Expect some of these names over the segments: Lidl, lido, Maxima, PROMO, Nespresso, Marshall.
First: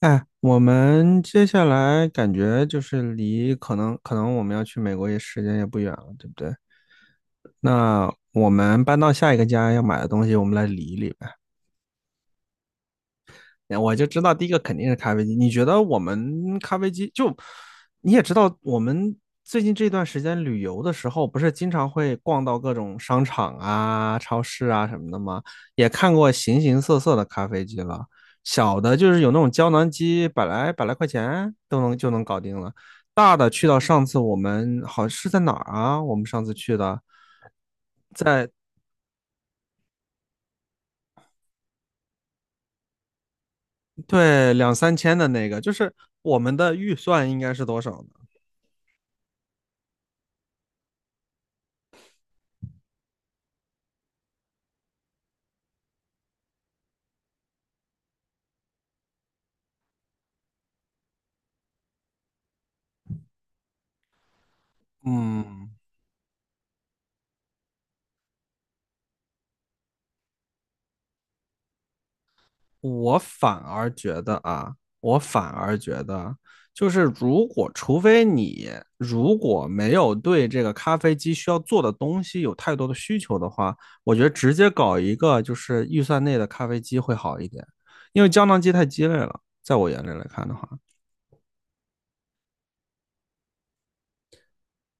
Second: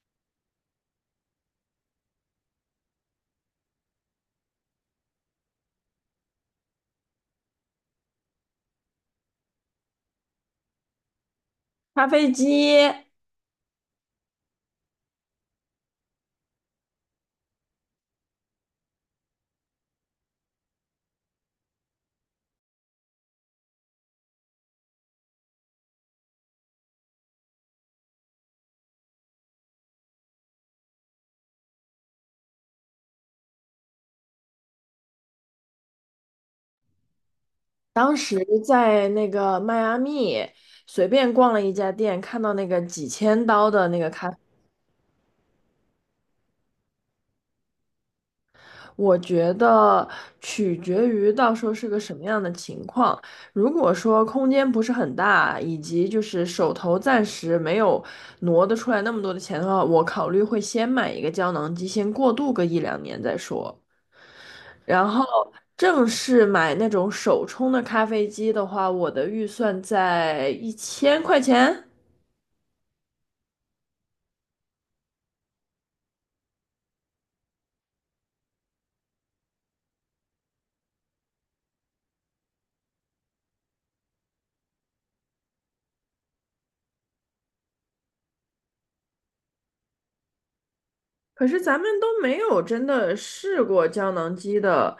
哎，我们接下来感觉就是离可能我们要去美国也时间也不远了，对不对？那我们搬到下一个家要买的东西，我们来理一理呗。咖啡机，我就知道第一个肯定是咖啡机。你觉得我们咖啡机就。你也知道，我们最近这段时间旅游的时候，不是经常会逛到各种商场啊、超市啊什么的吗？也看过形形色色的咖啡机了。小的就是有那种胶囊机，百来块钱就能搞定了。大的去到上次我们好是在哪儿啊？我们上次去的，当时在那个迈阿密随便逛了一家店，看到那个几千刀的那个咖，对，两三千的那个，就是我们的预算应该是多少呢？我觉得取决于到时候是个什么样的情况。如果说空间不是很大，以及就是手头暂时没有挪得出来那么多的钱的话，我考虑会先买一个胶囊机，先过渡个一两年再说。然后嗯，正式买那种手冲的咖啡机的话，我的预算在1000块钱。我反而觉得啊，我反而觉得，就是，如果除非你如果没有对这个咖啡机需要做的东西有太多的需求的话，我觉得直接搞一个就是预算内的咖啡机会好一点，因为胶囊机太鸡肋了，在我眼里来看的话。可是咱们都没有真的试过胶囊机的，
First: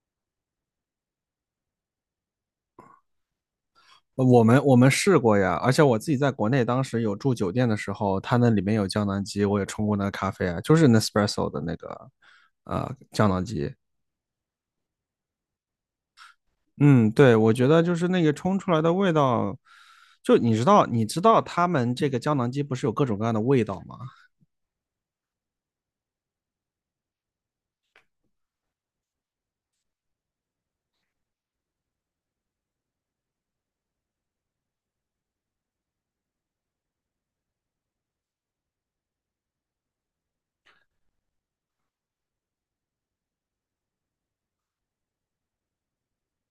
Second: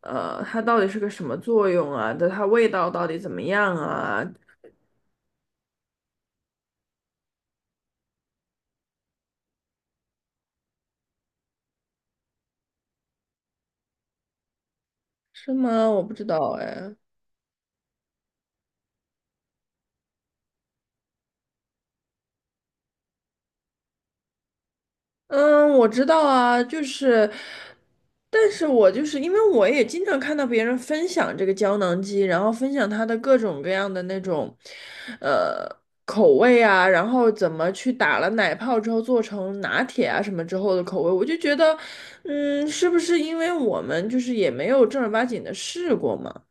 它到底是个什么作用啊？的它味道到底怎么样啊？我们试过呀，而且我自己在国内当时有住酒店的时候，它那里面有胶囊机，我也冲过那个咖啡啊，就是 Nespresso 的那个胶囊机。是吗？我不知道哎。嗯，对，我觉得就是那个冲出来的味道，就你知道他们这个胶囊机不是有各种各样的味道吗？嗯，我知道啊，就是，但是我就是因为我也经常看到别人分享这个胶囊机，然后分享它的各种各样的那种，呃，口味啊，然后怎么去打了奶泡之后做成拿铁啊什么之后的口味，我就觉得，嗯，是不是因为我们就是也没有正儿八经的试过嘛？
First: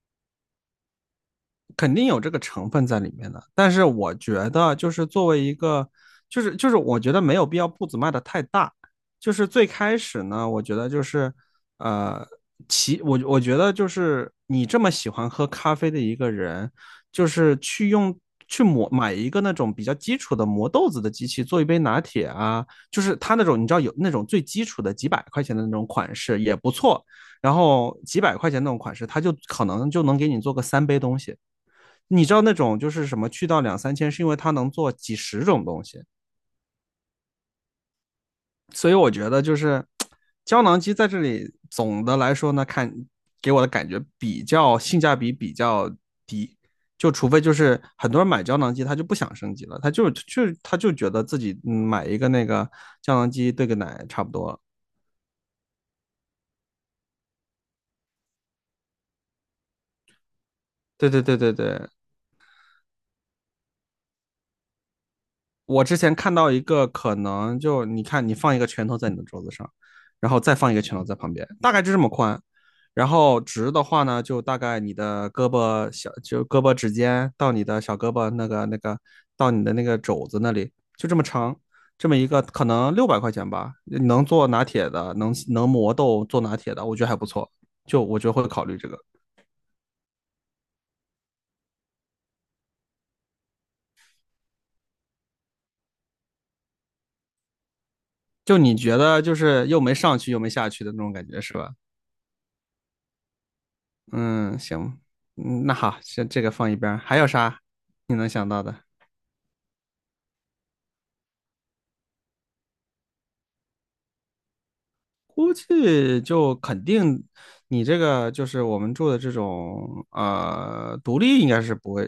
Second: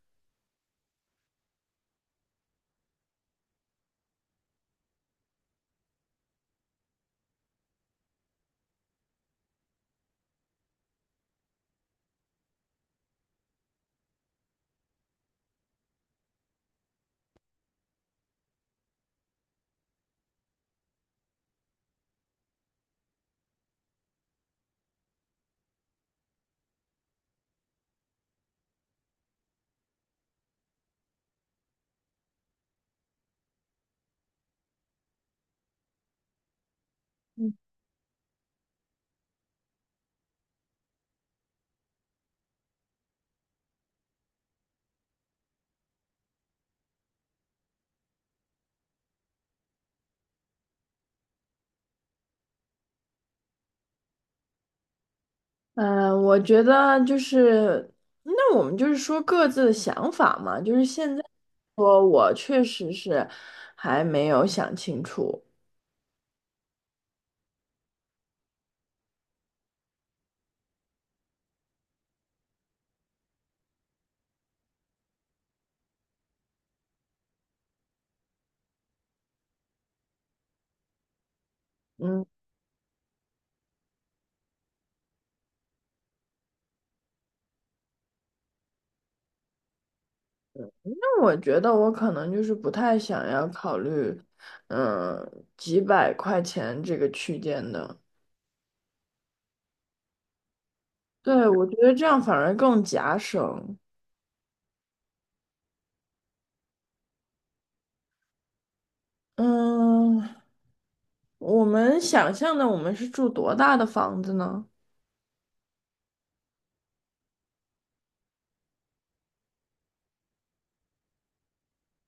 肯定有这个成分在里面的，但是我觉得就是作为一个，就是我觉得没有必要步子迈的太大。就是最开始呢，我觉得就是呃，我觉得就是你这么喜欢喝咖啡的一个人，就是去磨买一个那种比较基础的磨豆子的机器做一杯拿铁啊。就是他那种你知道有那种最基础的几百块钱的那种款式也不错，然后几百块钱那种款式，他就可能就能给你做个3杯东西。你知道那种就是什么去到两三千，是因为它能做几十种东西。所以我觉得就是胶囊机在这里总的来说呢，看给我的感觉比较性价比比较低。就除非就是很多人买胶囊机，他就不想升级了，他就觉得自己买一个那个胶囊机兑个奶差不多了。嗯，我觉得就是，那我们就是说各自的想法嘛。就是对现对在对对对。说，我确实是还没有想清楚。我之前看到一个可能就你看你放一个拳头在你的桌子上，然后再放一个拳头在旁边，大概就这么宽。然后直的话呢，就大概你的胳膊小，就胳膊指尖到你的小胳膊那个到你的那个肘子那里，就这么长。这么嗯，一个可能600块钱吧，能做拿铁的，能磨豆做拿铁的，我觉得还不错，就我觉得会考虑这个。那我觉得我可能就是不太想要考虑，嗯，几百块钱这个区间的。就你觉得就是又没上去又没下去的那种感觉对，是我吧？觉得这样反而更夹省。嗯，行。那好，先这个放一边儿，还有啥你能想到的？嗯，我们想象的我们是住多大的房子呢？估计就肯定，你这个就是我们住的这种独立，应该是不会，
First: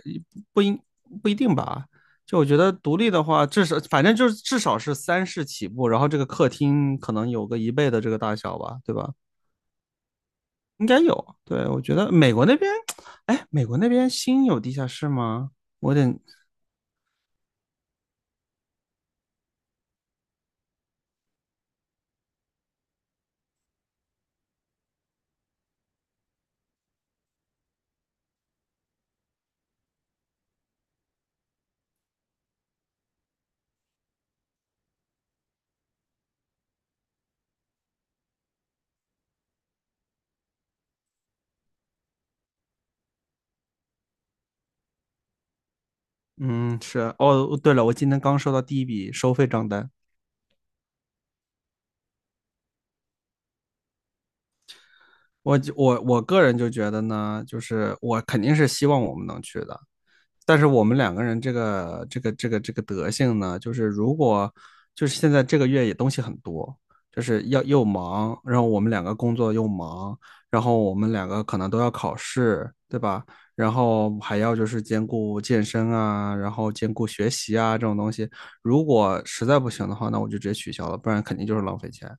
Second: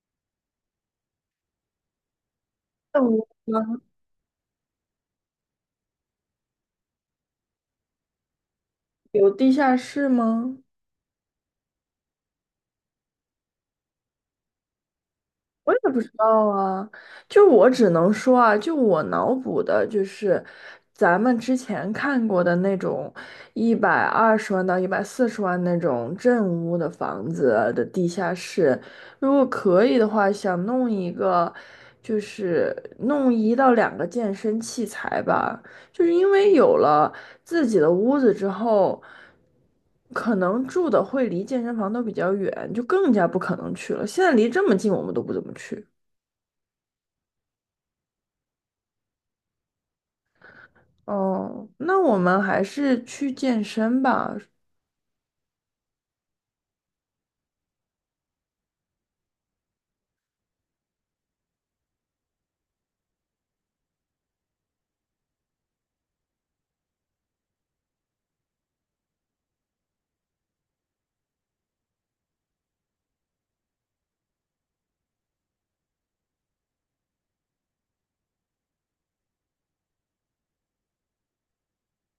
不应不一定吧？就我觉得独那立的我话，至少们反正就是至少是三室起步，然后这个客厅可能有个一倍的这个大小吧，对吧？有地下室吗？应该有。对，我觉得美国那边。哎，美国那边新有地下室吗？我也我有不知点。道啊，就我只能说啊，就我脑补的，就是咱们之前看过的那种120万到140万那种正屋的房子的地下室，如果可以的话，想弄一个，就是弄一到两个健身器材吧，就是因为有了。自己的屋子之后，可能住的会离健身房都比较远，就更加不可能去了。现在离这么近，我们都不怎么去。嗯，是哦。对了，我今天刚收到第一笔收费账单。哦，那我们还是去健身吧。我个人就觉得呢，就是我肯定是希望我们能去的，但是我们两个人这个德性呢，就是如果就是现在这个月也东西很多，就是要又忙，然后我们两个工作又忙，然后我们两个可能都要考试，对吧？然后还要就是兼顾健身啊，然后兼顾学习啊这种东西。如果实在不行的话，那我就直接取消了，不然肯定就是浪费钱。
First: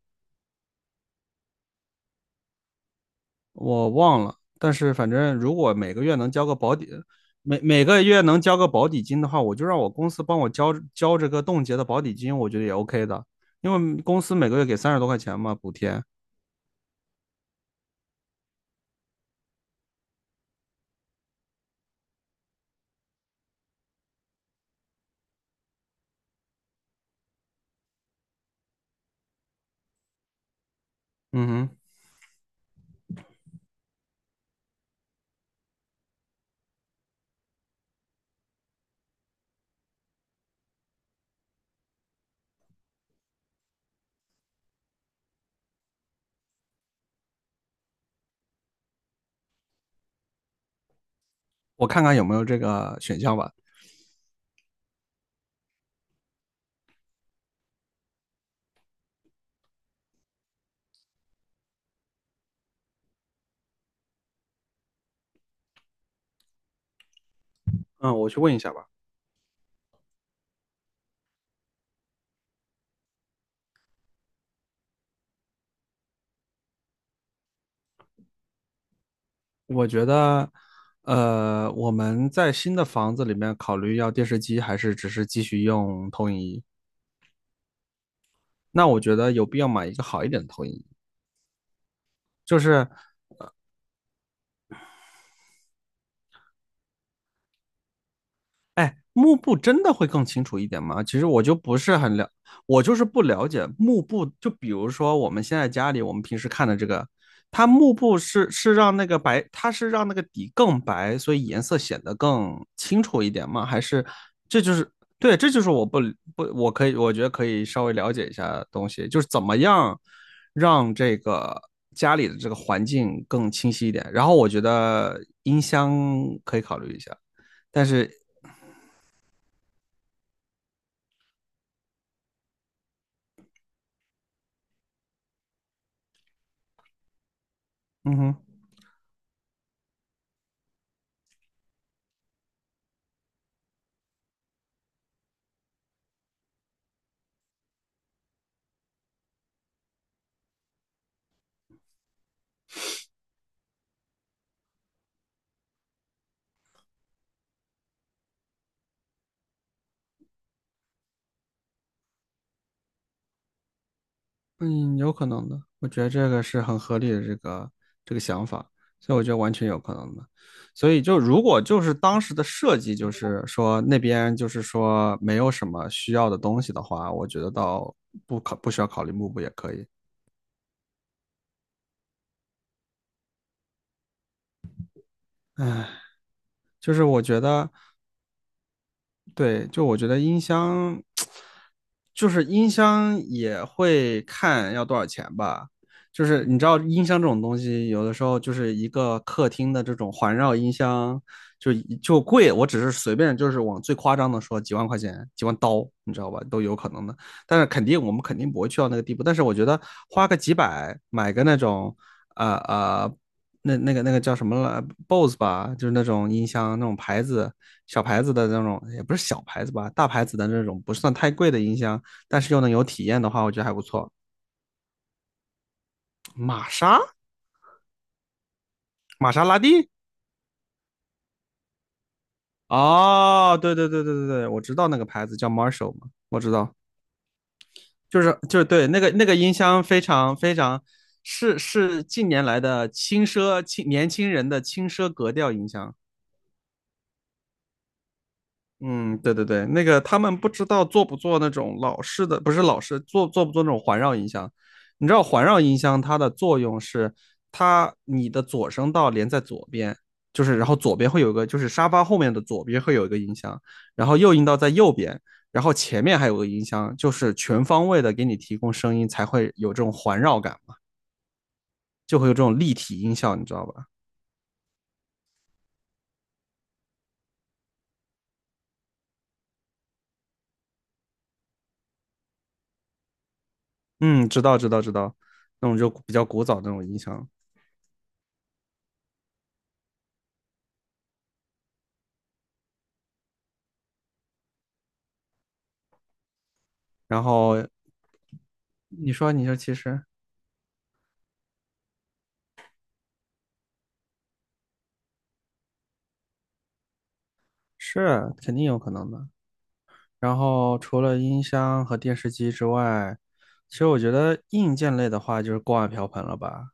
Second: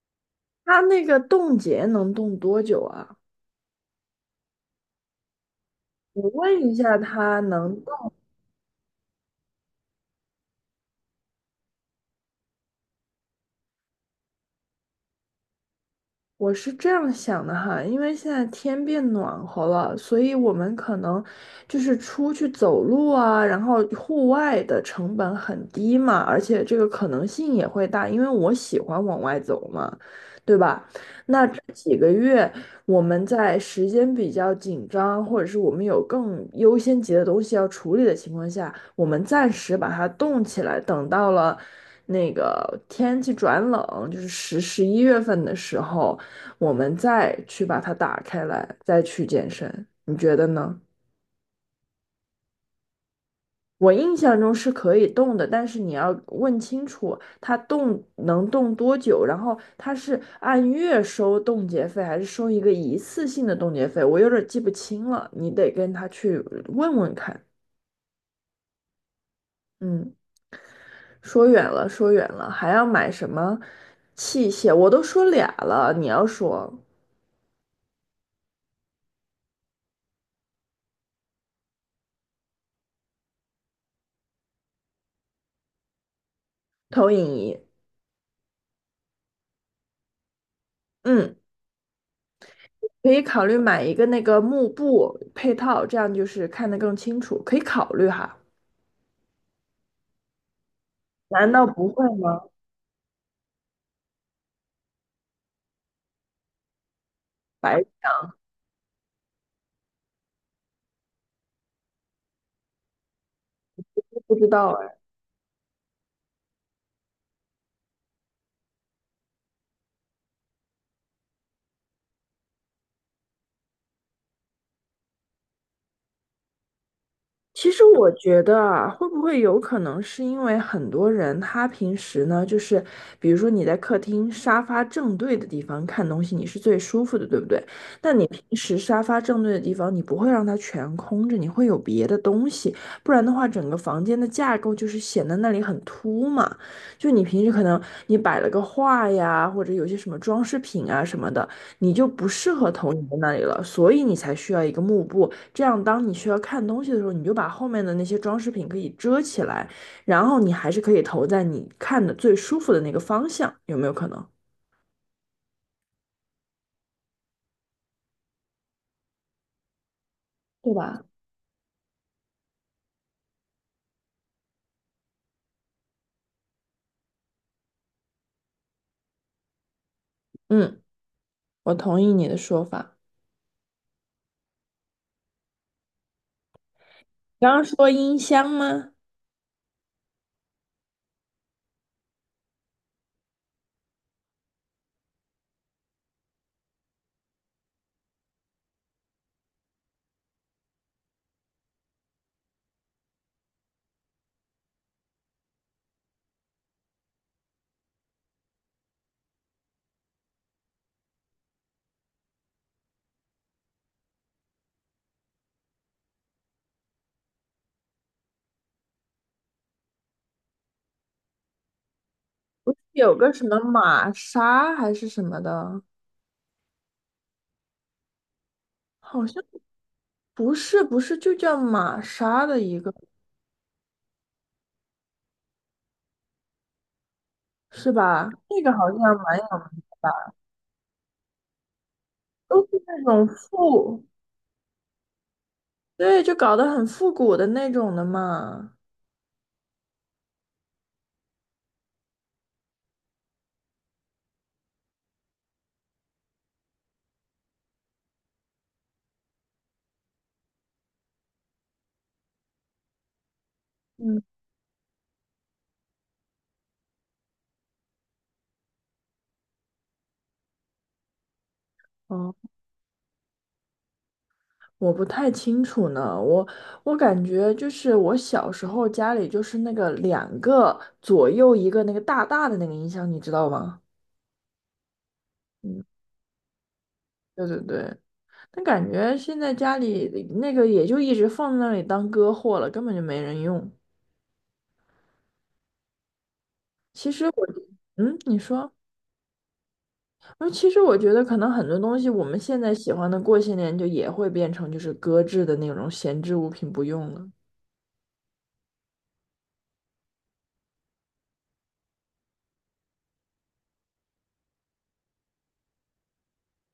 他那个冻结能冻多久啊？我忘了，但是反正如果每个月我能交个问一保底，下，每每个月能交个保底金的话，我就让我公司帮我交这个冻结的保底金，我觉得也 OK 的，因为公司每个月给30多块钱嘛补贴。我是这样想的哈，因为现在天变暖和了，所以我们可能就是出去走路啊，然后户外的成本很低嘛，而且这个可能性也会大，因为我喜欢往外走嘛，对吧？那嗯这哼，几个月我们在时间比较紧张，或者是我们有更优先级的东西要处理的情况下，我们暂时把它冻起来，等到了那个天气转冷，就是十一月份的时候。我们再去把它打开来，再去健身，你觉得呢？我看看有没有这个选项吧。我印象中是可以动的，但是你要问清楚它动能动多久，然后它是按月收冻结费，还是收一个一次性的冻结费？我有点记不清了，你得跟他去问问看。嗯，我去问一下吧。嗯，说远了，说远了，还要买什么器械？我都说俩了，你要说我觉得，我们在新的房子里面考虑要电视机，还是只是继续用投影仪？投影仪，那我觉得有必要买一个好一点的投影仪，嗯。就是。可以考虑买一个那个幕布配套，这样就是看得更清楚，可以考虑哈。哎，幕布真的会更清楚一点吗？其实我难就道不不是会很了，吗？我就是不了解幕布。就比如说我们现在家里我们平时看的这个，它白幕痴布是让那个白，它是让那个底更白，所以颜色显得更清楚一点吗？还是不知这道就是。啊。对，这就是我不，我觉得可以稍微了解一下东西，就是怎么样让这个家里的这个环境更清晰一点。然后我觉得音箱可以考虑一下，其实但我是。觉得啊，会不会有可能是因为很多人他平时呢，就是比如说你在客厅沙发正对的地方看东西，你是最舒服的，对不对？嗯但你哼。平时沙发正对的地方，你不会让它全空着，你会有别的东西，不然的话，整个房间的架构就是显得那里很突嘛。就你平时可能你摆了个画呀，或者有些什么装饰品啊什么的，你就不适合投影在那里了，所以你才需要一个幕布。这样，当你需要看东西的时候，你就把后面的那些装饰品可以遮起来，然后你还是可以投在你看的最舒服的那个方向，有没有可能？嗯，有可能的，我觉得这个是很合理的这个想法，所以我觉得完全有可能的。对所以吧？就如果就是当时的设计，就是说那边就是说没有什么需要的东西的话，我觉得倒不需要考虑幕布也可以。嗯，我同意你的说法。唉，就是我觉刚刚得。说音箱吗？对，就我觉得音箱，就是音箱也会看要多少钱吧。就是你知道音箱这种东西，有的时候就是一个客厅的这种环绕音箱，就就贵。我只是随便就是往最夸张的说，几万块钱、几万刀，你知道吧，都有可能的。但是肯定我们肯定不会去到那个地步。但是我觉得花个几百买个那种，呃呃。那那个叫什么了 Bose 吧，就是那种音箱那种牌子，小牌子的那种，也不是小牌子吧，大牌子的那种，不算太贵的音箱，但是又能有体有验的个话，什我么觉得还不玛错。莎还是什么的，玛莎。好玛像莎拉蒂。不是，不是，就叫玛莎的一个，哦，对对对对对对，我知道那个牌子叫 Marshall 嘛，我知道。是就吧？是就那是个对好像那个蛮有音名箱的非吧，常非常是近年来都是的那轻种奢，复，年轻人的轻奢格调音箱。对，就搞得很复古的那种的嘛。嗯，对对对，那个他们不知道做不做那种老式的，不是老式，做不做那种环绕音箱？你知道环绕音箱它的作用是，它你的左声道连在左边，就是然后左边会有一个，就是沙发后面的左边会有一个音箱，然后嗯，右音道在右边，然后前面还有个音箱，就是全方位的给你提供声音，才会有这种环绕感嘛，就会有这哦。种立体音效，你知道吧？我不太清楚呢，我感觉就是我小时候家里就是那个两个左右一个那个大大的那个音箱，你知道吗？嗯，知道知道知道，那种嗯，就比较古早的那种音箱。对对对，但感觉现在家里那个也就一直放在那里当歌货了，根本就没人用。其然实我，后嗯，你说，你说你说，其实我说其实我觉得可能很多东西我们现在喜欢的，过些年就也会变成就是搁置的那种闲置物品不用了。是肯定有可能的。然后除了音箱和电视机之外，其实我觉得硬件类的话就是锅碗瓢盆了吧。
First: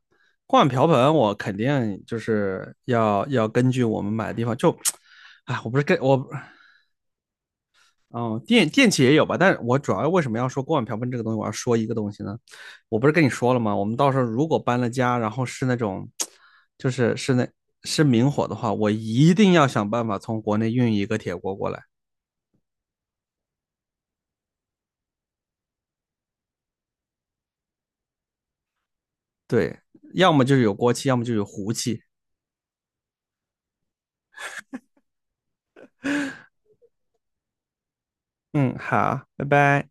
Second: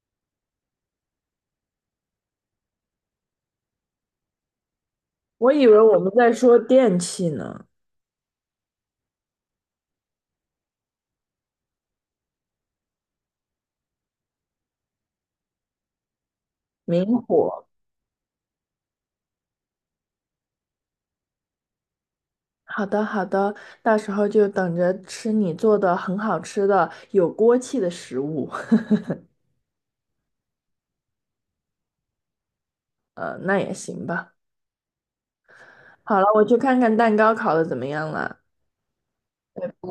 锅碗瓢盆我肯定就是要根据我们买的地方就。我哎，以我不为是我跟们我。在说电器呢，哦，电器也有吧，但是我主要为什么要说锅碗瓢盆这个东西，我要说一个东西呢？我不是跟你说了吗？我们到时候如果搬了家，然后是那种，就明是是那火。是明火的话，我一定要想办法从国内运一个铁锅过来。好的，好的，到时候就等着吃你做的很好吃的有锅气的食物。对，要么就是有锅气，要么就有壶气。那也行吧。好了，我去看看蛋糕烤的怎么样了。嗯，好，拜拜。